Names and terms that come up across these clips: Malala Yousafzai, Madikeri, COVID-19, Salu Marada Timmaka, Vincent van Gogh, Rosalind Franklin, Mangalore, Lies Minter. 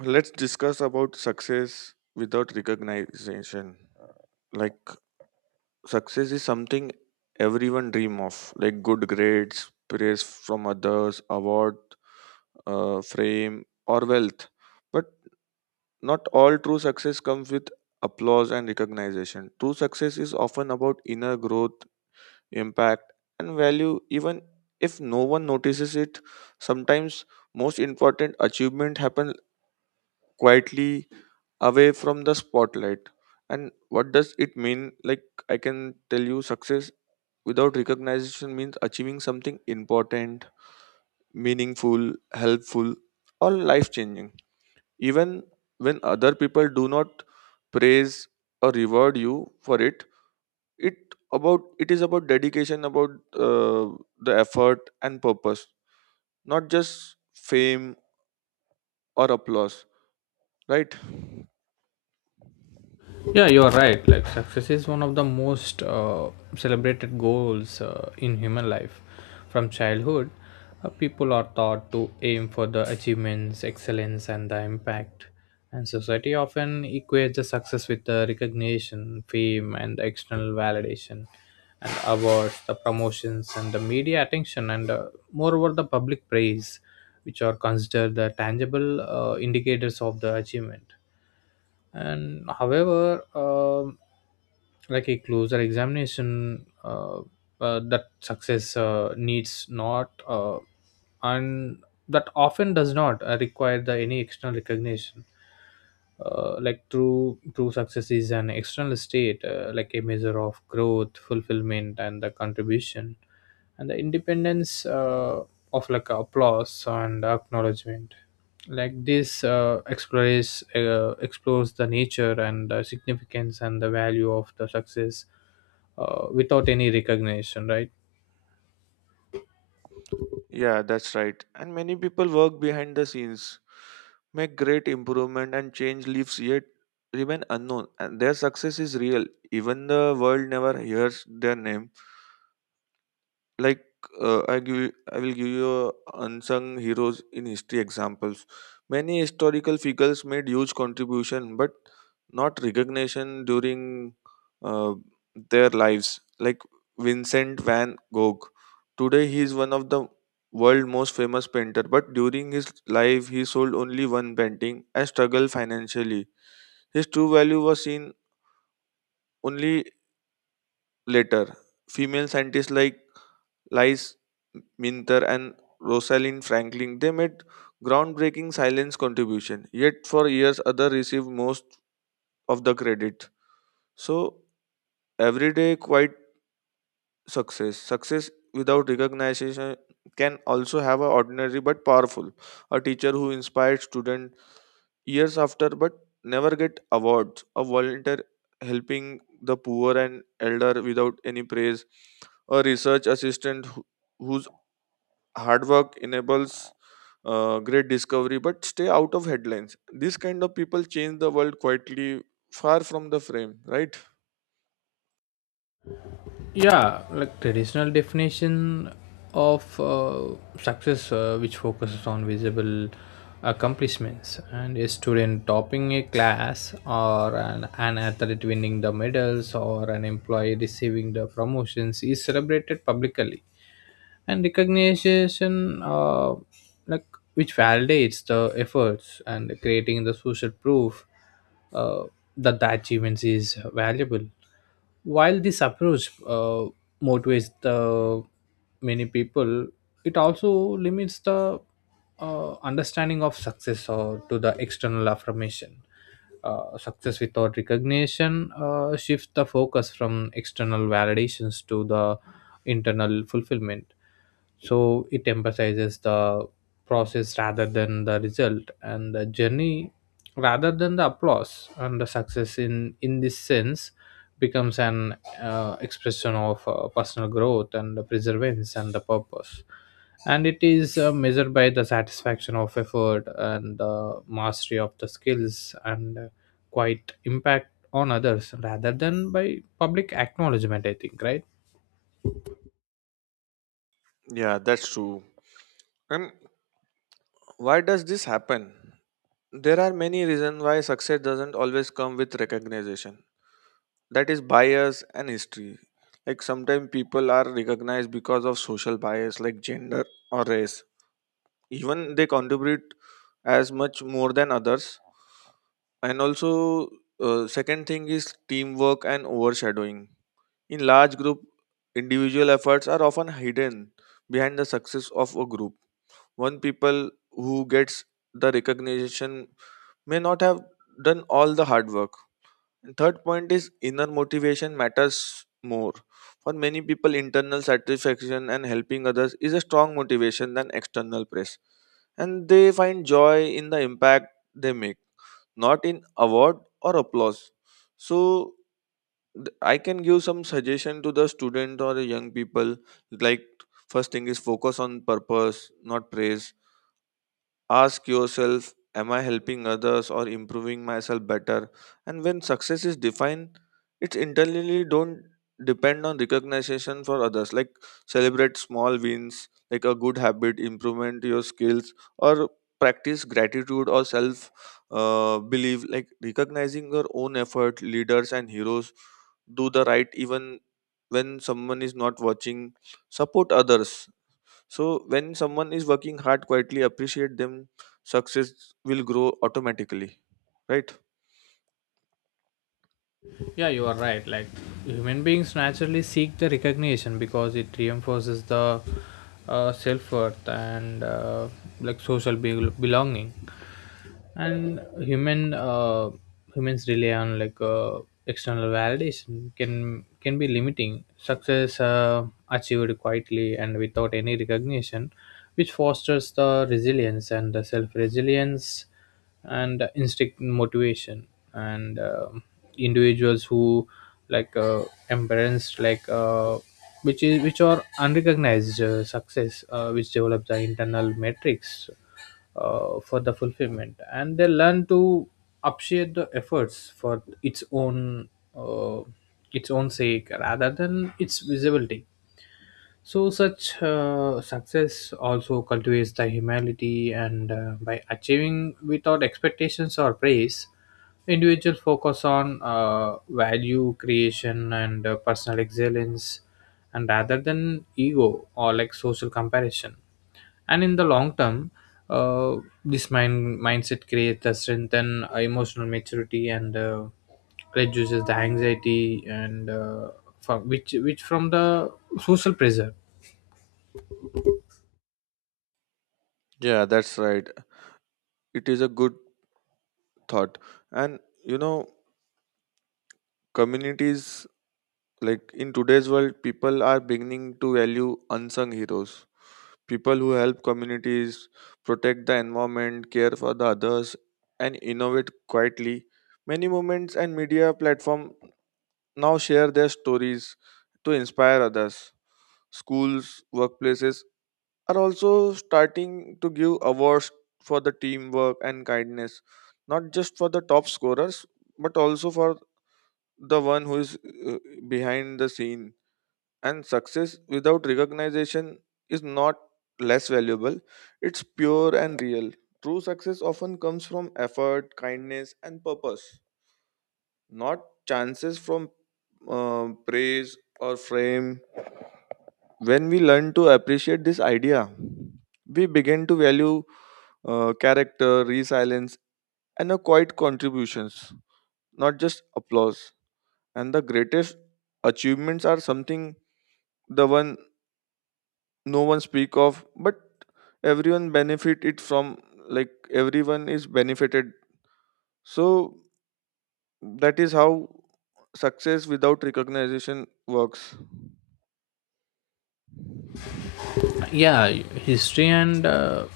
Let's discuss about success without recognition. Like success is something everyone dream of, like good grades, praise from others, award, fame, or wealth. But not all true success comes with applause and recognition. True success is often about inner growth, impact, and value. Even if no one notices it, sometimes most important achievement happen quietly away from the spotlight. And what does it mean? Like I can tell you success without recognition means achieving something important, meaningful, helpful, or life changing, even when other people do not praise or reward you for it. It about It is about dedication, about uh, the effort and purpose, not just fame or applause, right? Yeah, you are right. Like success is one of the most celebrated goals in human life. From childhood, people are taught to aim for the achievements, excellence, and the impact. And society often equates the success with the recognition, fame, and the external validation, and awards, the promotions, and the media attention, and moreover the public praise, which are considered the tangible indicators of the achievement and however, like a closer examination that success needs not an that often does not require the any external recognition like true success is an external state like a measure of growth fulfillment and the contribution and the independence of like applause and acknowledgement. Like this explores the nature and the significance and the value of the success without any recognition, right? Yeah, that's right. And many people work behind the scenes, make great improvement and change lives yet remain unknown. And their success is real. Even the world never hears their name. Like I will give you a unsung heroes in history examples. Many historical figures made huge contribution, but not recognition during uh, their lives. Like Vincent van Gogh. Today he is one of the world most famous painter, but during his life he sold only one painting and struggled financially. His true value was seen only later. Female scientists like Lies Minter and Rosalind Franklin, they made groundbreaking silence contribution. Yet for years, others received most of the credit. So everyday quite success, success without recognition can also have a ordinary but powerful. A teacher who inspired students years after but never get awards. A volunteer helping the poor and elder without any praise. A research assistant whose hard work enables great discovery but stay out of headlines. This kind of people change the world quietly, far from the frame, right? Yeah, like traditional definition of success which focuses on visible accomplishments and a student topping a class or an athlete winning the medals or an employee receiving the promotions is celebrated publicly and recognition like which validates the efforts and creating the social proof uh, that the achievements is valuable. While this approach motivates the many people, it also limits the understanding of success or to the external affirmation. Success without recognition shifts the focus from external validations to the internal fulfillment. So it emphasizes the process rather than the result and the journey rather than the applause, and the success in this sense becomes an expression of personal growth and the perseverance and the purpose, and it is measured by the satisfaction of effort and the mastery of the skills and quite impact on others rather than by public acknowledgement, I think, right? Yeah, that's true. And why does this happen? There are many reasons why success doesn't always come with recognition. That is bias and history. Like sometimes people are recognized because of social bias like gender or race, even they contribute as much more than others. And also, second thing is teamwork and overshadowing. In large group, individual efforts are often hidden behind the success of a group. One people who gets the recognition may not have done all the hard work. And third point is inner motivation matters more. For many people, internal satisfaction and helping others is a strong motivation than external praise. And they find joy in the impact they make, not in award or applause. So I can give some suggestion to the student or the young people. Like first thing is focus on purpose, not praise. Ask yourself, am I helping others or improving myself better? And when success is defined, it internally don't depend on recognition for others. Like celebrate small wins, like a good habit, improvement your skills, or practice gratitude or self belief. Like recognizing your own effort, leaders and heroes do the right even when someone is not watching. Support others, so when someone is working hard quietly, appreciate them, success will grow automatically, right? Yeah, you are right. Like human beings naturally seek the recognition because it reinforces the self worth and like social belonging, and humans rely on like external validation can be limiting. Success achieved quietly and without any recognition, which fosters the resilience and the self resilience and instinct motivation. And individuals who like embraced like which are unrecognized success which develop the internal metrics for the fulfillment, and they learn to appreciate the efforts for uh, its own sake rather than its visibility. So, such success also cultivates the humility, and by achieving without expectations or praise, individual focus on value creation and personal excellence, and rather than ego or like social comparison. And in the long term, uh, this mindset creates a strengthen emotional maturity, and. Reduces the anxiety and from which from the social pressure. Yeah, that's right. It is a good thought. And you know, communities, like in today's world, people are beginning to value unsung heroes. People who help communities, protect the environment, care for the others, and innovate quietly. Many movements and media platform now share their stories to inspire others. Schools, workplaces are also starting to give awards for the teamwork and kindness, not just for the top scorers, but also for the one who is uh, behind the scene. And success without recognition is not less valuable, it's pure and real. True success often comes from effort, kindness, and purpose, not chances from praise or fame. When we learn to appreciate this idea, we begin to value character, resilience, and a quiet contributions, not just applause. And the greatest achievements are something the one no one speak of, but everyone benefit it from. Like everyone is benefited. So that is how success without recognition works. Yeah, history and uh,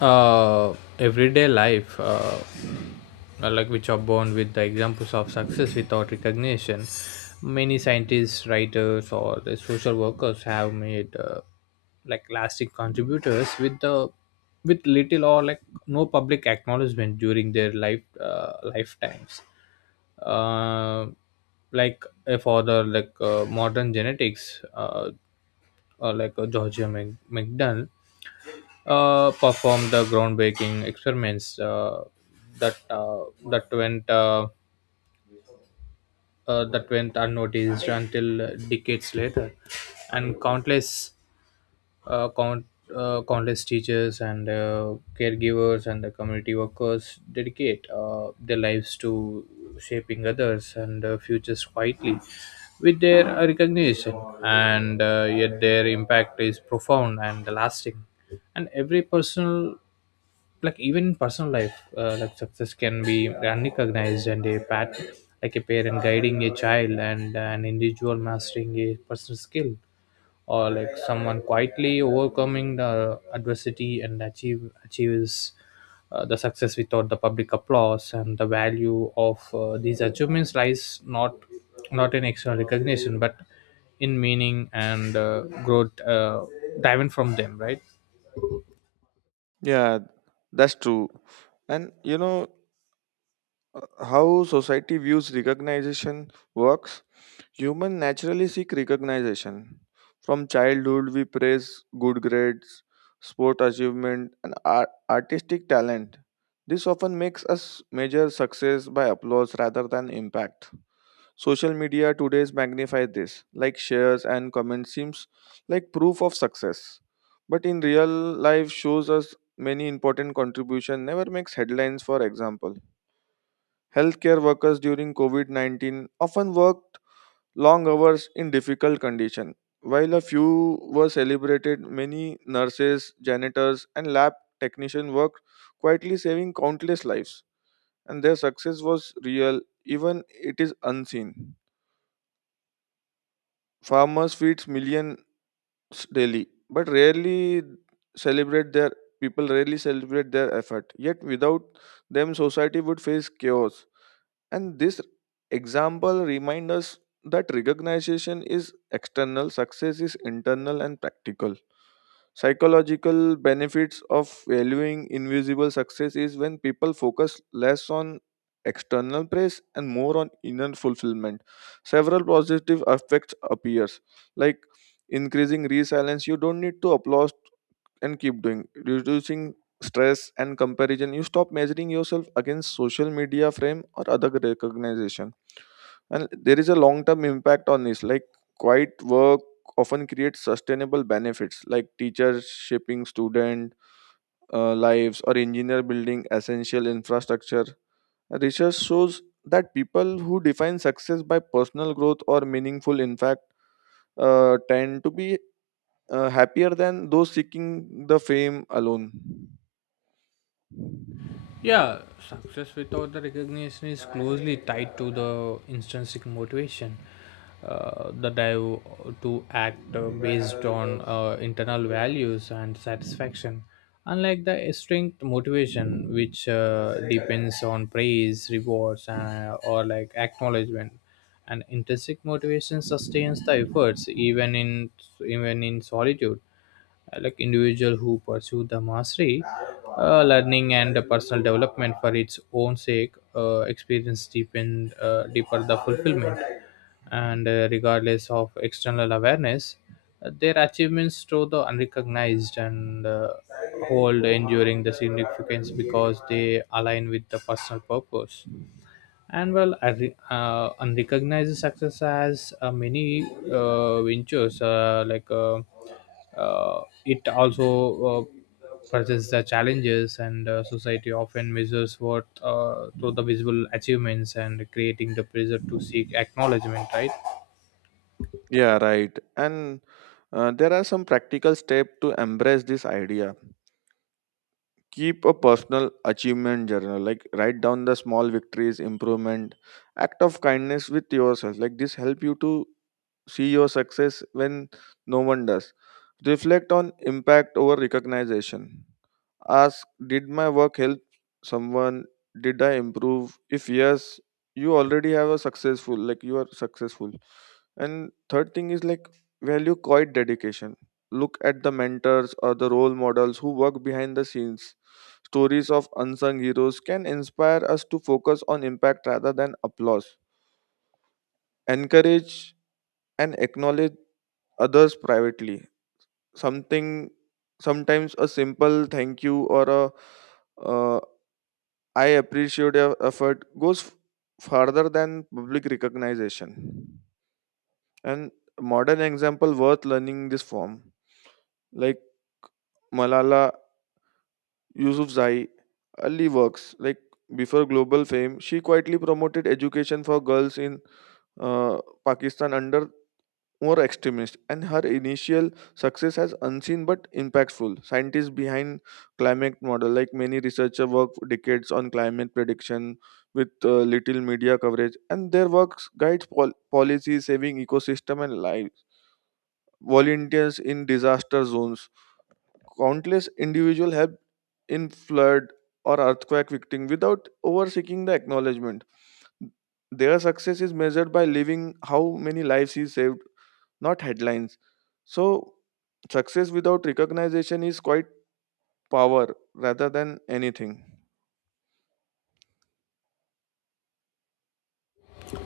uh, everyday life like which are born with the examples of success without recognition. Many scientists, writers, or the social workers have made like lasting contributors with the with little or like no public acknowledgement during their lifetimes. uh, for the like modern genetics, or like Georgia McDonnell performed the groundbreaking experiments that uh, that went uh, that went unnoticed until decades later, and countless uh, count. Countless teachers and caregivers and the community workers dedicate their lives to shaping others and futures quietly with their recognition, and yet their impact is profound and lasting. And every personal, like even in personal life, like success can be unrecognized and a pat, like a parent guiding a child and an individual mastering a personal skill or like someone quietly overcoming the adversity and achieves the success without the public applause. And the value of these achievements lies not in external recognition but in meaning and growth driven from them, right? Yeah, that's true. And you know, how society views recognition works? Human naturally seek recognition. From childhood, we praise good grades, sport achievement, and artistic talent. This often makes us measure success by applause rather than impact. Social media today's magnify this, like shares and comments seems like proof of success. But in real life shows us many important contribution never makes headlines, for example. Healthcare workers during COVID-19 often worked long hours in difficult condition. While a few were celebrated, many nurses, janitors and lab technicians worked quietly, saving countless lives, and their success was real even it is unseen. Farmers feeds millions daily but rarely celebrate their, people rarely celebrate their effort, yet without them society would face chaos. And this example reminds us that recognition is external, success is internal and practical. Psychological benefits of valuing invisible success is when people focus less on external praise and more on inner fulfillment. Several positive effects appears, like increasing resilience. You don't need to applaud and keep doing, reducing stress and comparison. You stop measuring yourself against social media frame or other recognition. And there is a long term impact on this, like quiet work often creates sustainable benefits like teachers shaping student lives or engineer building essential infrastructure. Research shows that people who define success by personal growth or meaningful impact tend to be happier than those seeking the fame alone. Yeah, success without the recognition is closely tied to the intrinsic motivation, the drive to act based on internal values and satisfaction. Unlike the strength motivation, which depends on praise, rewards, or like acknowledgement, and intrinsic motivation sustains the efforts even in even in solitude. Like individual who pursue the mastery, learning and personal development for its own sake experience deepen deeper the fulfillment, and regardless of external awareness their achievements through the unrecognized, and hold enduring the significance because they align with the personal purpose. And well, I re- and success as many ventures. It also presents the challenges, and society often measures worth through the visible achievements and creating the pressure to seek acknowledgement, right? Yeah, right. And there are some practical steps to embrace this idea. Keep a personal achievement journal, like write down the small victories, improvement, act of kindness with yourself. Like this help you to see your success when no one does. Reflect on impact over recognition. Ask, did my work help someone? Did I improve? If yes, you already have a successful, like you are successful. And third thing is like value quiet dedication. Look at the mentors or the role models who work behind the scenes. Stories of unsung heroes can inspire us to focus on impact rather than applause. Encourage and acknowledge others privately. Something sometimes a simple thank you or a uh, I appreciate your effort goes farther than public recognition. And modern example worth learning this form, like Malala Yousafzai early works, like before global fame she quietly promoted education for girls in uh, Pakistan under more extremist, and her initial success has unseen but impactful. Scientists behind climate model, like many researchers, work for decades on climate prediction with little media coverage, and their work guides policy, saving ecosystem and lives. Volunteers in disaster zones, countless individual help in flood or earthquake victim without over seeking the acknowledgement. Their success is measured by living how many lives is saved, not headlines. So, success without recognition is quite power rather than anything.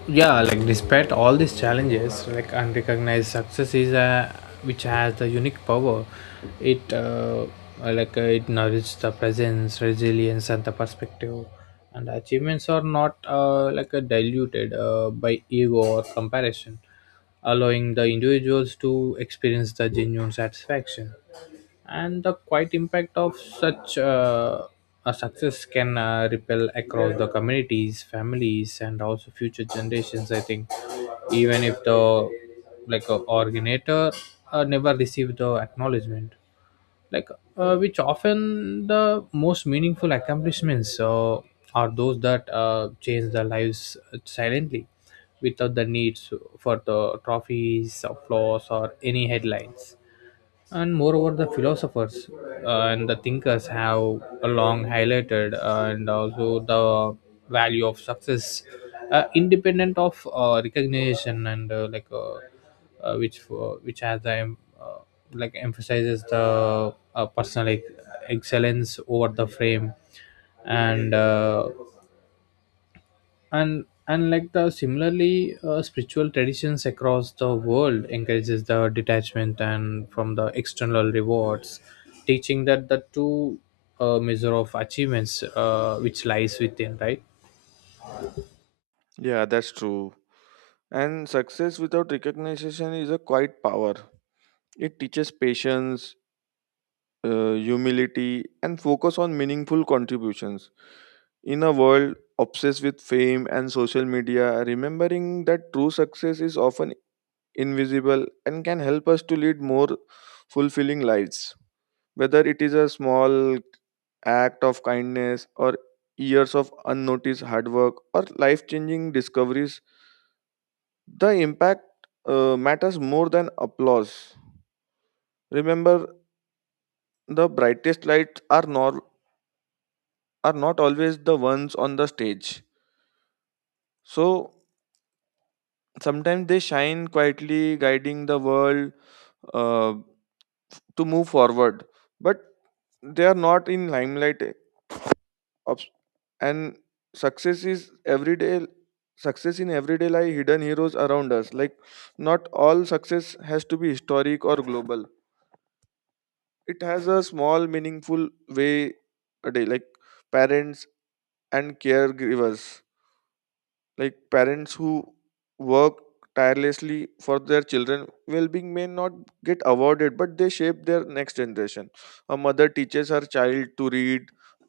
Yeah, like despite all these challenges, like unrecognized success is a which has the unique power. It like it nourishes the presence resilience and the perspective, and achievements are not like diluted by ego or comparison, allowing the individuals to experience the genuine satisfaction. And the quiet impact of such a success can ripple across the communities, families, and also future generations, I think, even if the like originator never received the acknowledgement. Like which often the most meaningful accomplishments are those that change their lives silently without the needs for the trophies or flaws or any headlines. And moreover the philosophers and the thinkers have long highlighted and also the value of success independent of recognition, and which has the like emphasizes the personal excellence over the frame. And like the similarly spiritual traditions across the world encourages the detachment and from the external rewards, teaching that the true measure of achievements which lies within, right? Yeah, that's true. And success without recognition is a quite power. It teaches patience, humility, and focus on meaningful contributions. In a world obsessed with fame and social media, remembering that true success is often invisible, and can help us to lead more fulfilling lives. Whether it is a small act of kindness or years of unnoticed hard work or life changing discoveries, the impact matters more than applause. Remember, the brightest lights are not always the ones on the stage. So sometimes they shine quietly, guiding the world uh, to move forward. But they are not in limelight. Obs- and success is everyday success in everyday lie hidden heroes around us, like not all success has to be historic or global, it has a small meaningful way a day, like parents and caregivers, like parents who work tirelessly for their children well-being may not get awarded but they shape their next generation. A mother teaches her child to read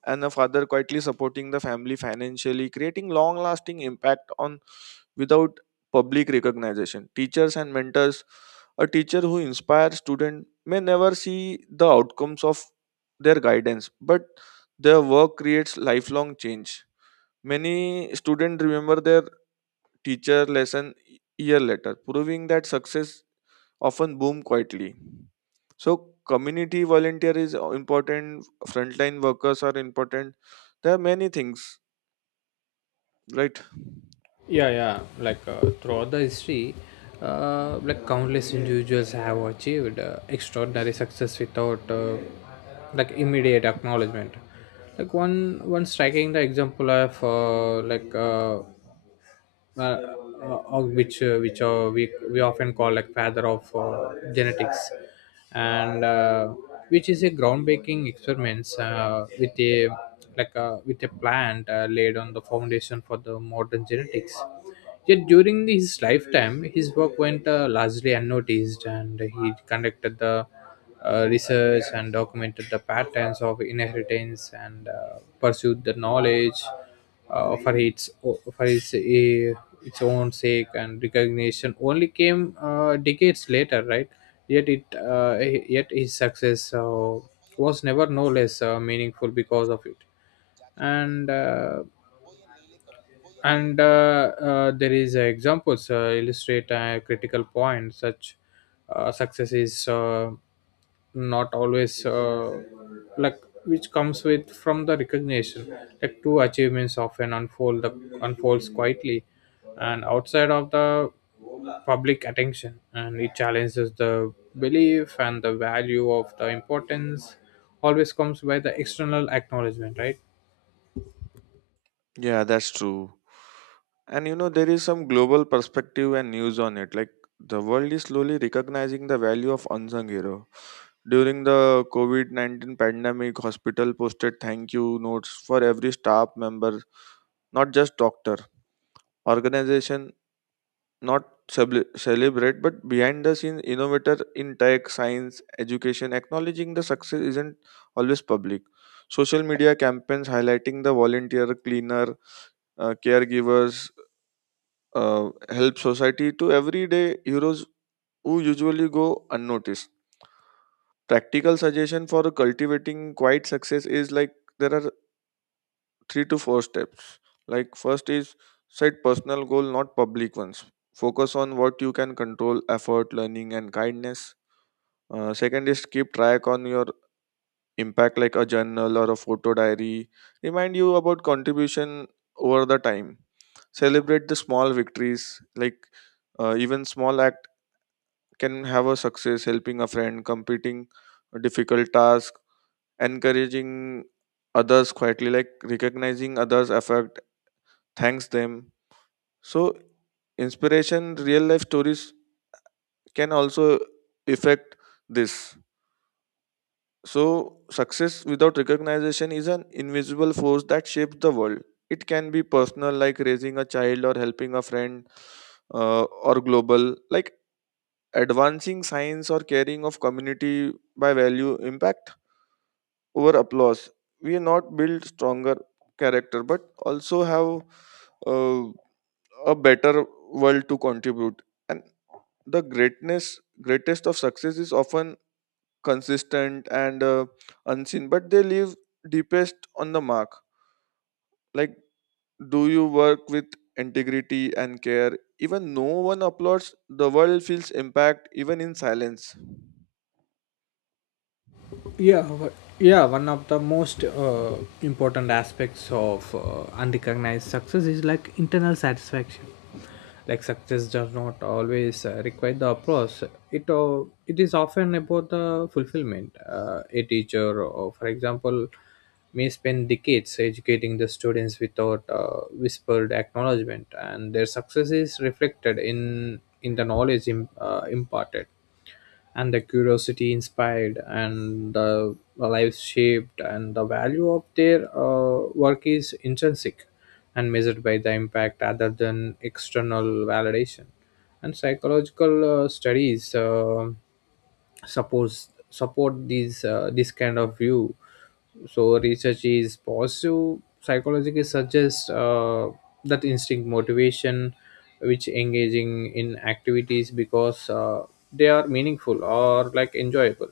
and a father quietly supporting the family financially, creating long-lasting impact on without public recognition. Teachers and mentors, a teacher who inspires student may never see the outcomes of their guidance but their work creates lifelong change. Many students remember their teacher lesson year later, proving that success often boom quietly. So community volunteer is important, frontline workers are important. There are many things, right? Yeah, like throughout the history like countless individuals have achieved extraordinary success without like immediate acknowledgement. Like one striking the example of like which we often call like father of genetics, and which is a groundbreaking experiments with a like a, with a plant laid on the foundation for the modern genetics. Yet during his lifetime, his work went largely unnoticed, and he conducted the research and documented the patterns of inheritance and pursued the knowledge for its own sake, and recognition only came decades later, right? Yet it yet his success was never no less meaningful because of it. And uh, and there is examples illustrate a critical point. Such success is not always like which comes with from the recognition, like two achievements often unfolds quietly and outside of the public attention, and it challenges the belief and the value of the importance always comes by the external acknowledgement, right? Yeah, that's true. And you know, there is some global perspective and news on it. Like the world is slowly recognizing the value of unsung hero. During the COVID COVID-19 pandemic, hospital posted thank you notes for every staff member, not just doctor. Organization not celebrate but behind the scenes innovator in tech science education, acknowledging the success isn't always public. Social media campaigns highlighting the volunteer cleaner, caregivers help society to everyday heroes who usually go unnoticed. Practical suggestion for cultivating quiet success is like there are three to four steps. Like, first is set personal goal, not public ones. Focus on what you can control, effort, learning, and kindness. Second is keep track on your impact, like a journal or a photo diary. Remind you about contribution over the time. Celebrate the small victories. Like, even small act can have a success, helping a friend, completing a difficult task, encouraging others quietly, like recognizing others' effort, thanks them. So, inspiration, real life stories can also affect this. So, success without recognition is an invisible force that shapes the world. It can be personal, like raising a child or helping a friend, or global, like advancing science or caring of community by value impact over applause. We are not build stronger character, but also have. Uh, a better world to contribute. And greatest of success is often consistent and unseen, but they leave deepest on the mark. Like, do you work with integrity and care? Even no one applauds, the world feels impact even in silence. Yeah wha- yeah one of the most important aspects of unrecognized success is like internal satisfaction. Like success does not always require the applause. It it is often about the fulfillment. A teacher, or for example, may spend decades educating the students without whispered acknowledgement, and their success is reflected in the knowledge imparted and the curiosity inspired and the life shaped, and the value of their work is intrinsic and measured by the impact rather than external validation. And psychological studies suppose support these this kind of view. So research is positive psychologically suggests that instinct motivation, which engaging in activities because they are meaningful or like enjoyable,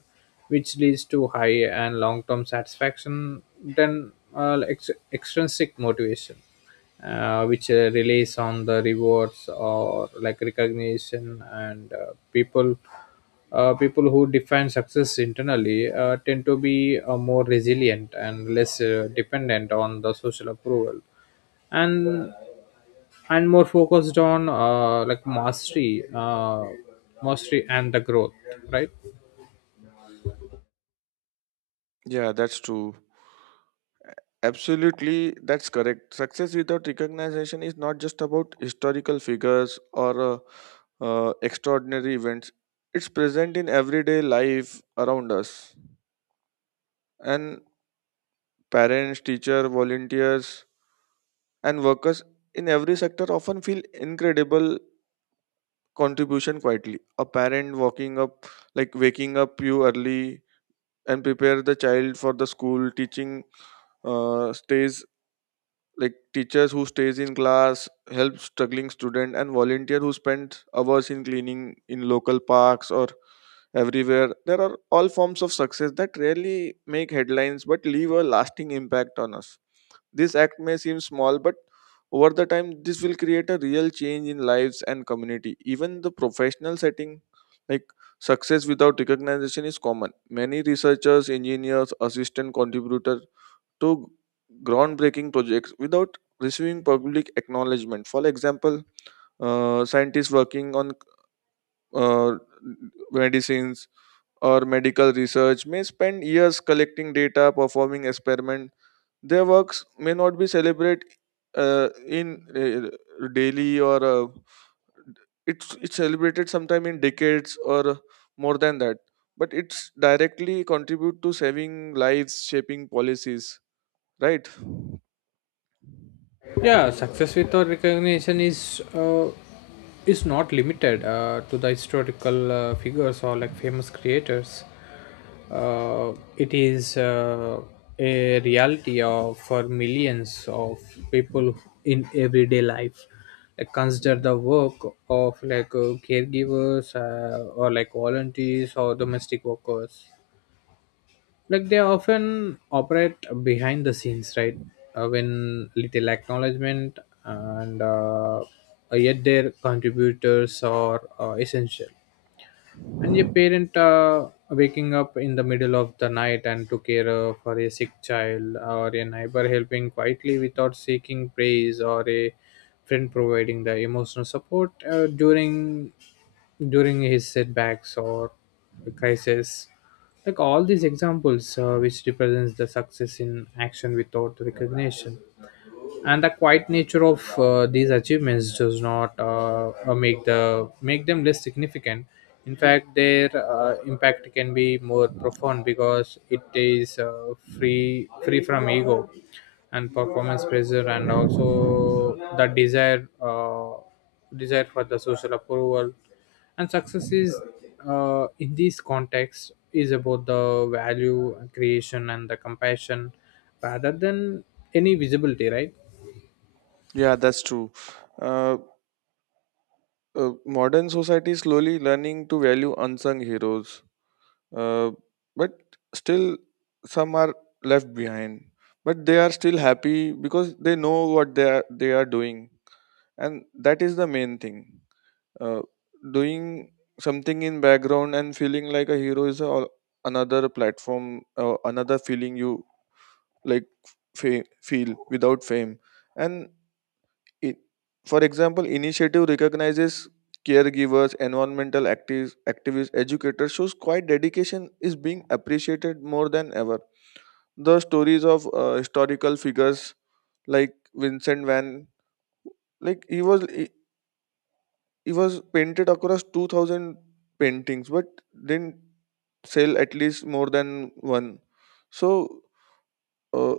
which leads to high and long term satisfaction then extrinsic motivation, which relies on the rewards or like recognition. And people people who define success internally tend to be more resilient and less dependent on the social approval, and and more focused on like mastery, mastery and the growth, right? Yeah, that's true. Absolutely, that's correct. Success without recognition is not just about historical figures or extraordinary events, it's present in everyday life around us. And parents, teachers, volunteers, and workers in every sector often feel incredible contribution quietly. A parent walking up, like waking up you early and prepare the child for the school, teaching stays, like teachers who stays in class help struggling student, and volunteer who spends hours in cleaning in local parks or everywhere. There are all forms of success that rarely make headlines but leave a lasting impact on us. This act may seem small, but over the time this will create a real change in lives and community, even the professional setting. Like, success without recognition is common. Many researchers, engineers, assistant contributor to groundbreaking projects without receiving public acknowledgement. For example, scientists working on uh, medicines or medical research may spend years collecting data, performing experiments. Their works may not be celebrated in daily, or it's celebrated sometime in decades or more than that. But it's directly contribute to saving lives, shaping policies, right? Yeah, success without recognition is not limited to the historical figures or like famous creators. It is a reality of for millions of people in everyday life. Like consider the work of like caregivers or like volunteers or domestic workers. Like they often operate behind the scenes, right? When little acknowledgement, and yet their contributors are essential. And your parent waking up in the middle of the night and to care for a sick child, or a neighbor helping quietly without seeking praise, or a friend providing the emotional support during his setbacks or crisis, like all these examples which represents the success in action without recognition. And the quiet nature of these achievements does not make the make them less significant. In fact, their impact can be more profound because it is free from ego and performance pressure and also the desire desire for the social approval. And success is in this context is about the value creation and the compassion rather than any visibility, right? Yeah, that's true. Uh, Modern society is slowly learning to value unsung heroes, uh, but still some are left behind. But they are still happy because they know what they are doing, and that is the main thing. Uh, Doing something in background and feeling like a hero is a, another platform, another feeling you, like, feel without fame, and it, for example, initiative recognizes caregivers, environmental activists, educators shows quite dedication is being appreciated more than ever. The stories of historical figures like Vincent Van, like he was painted across 2,000 paintings, but didn't sell at least more than one. So. Uh,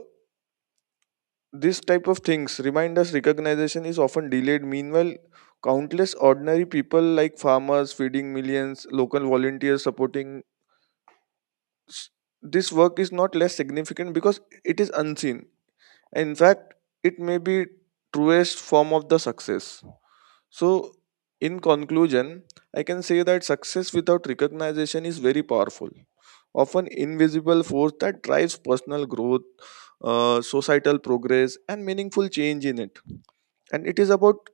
This type of things remind us recognition is often delayed. Meanwhile, countless ordinary people like farmers feeding millions, local volunteers supporting s- this work is not less significant because it is unseen. In fact, it may be truest form of the success. So, in conclusion, I can say that success without recognition is very powerful, often invisible force that drives personal growth, societal progress, and meaningful change in it. And it is about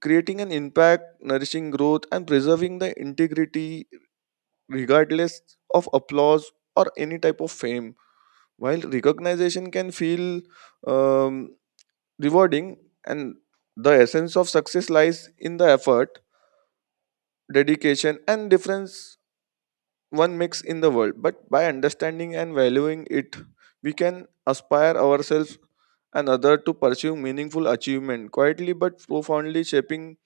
creating an impact, nourishing growth, and preserving the integrity regardless of applause or any type of fame. While recognition can feel um, rewarding, and the essence of success lies in the effort, dedication, and difference one makes in the world. But by understanding and valuing it, we can aspire ourselves and other to pursue meaningful achievement quietly but profoundly, shaping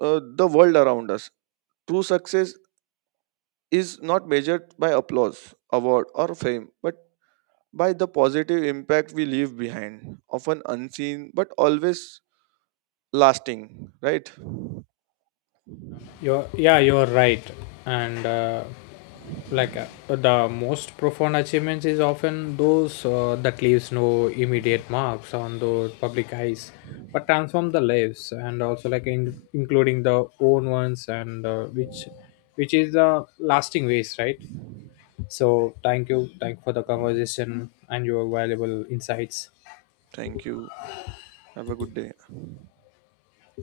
the world around us. True success is not measured by applause, award, or fame, but by the positive impact we leave behind, often unseen but always lasting, right? You're right. And like the most profound achievements is often those that leaves no immediate marks on the public eyes, but transform the lives and also like in, including the own ones, and which is the lasting ways, right? So thank you for the conversation and your valuable insights. Thank you. Have a good day.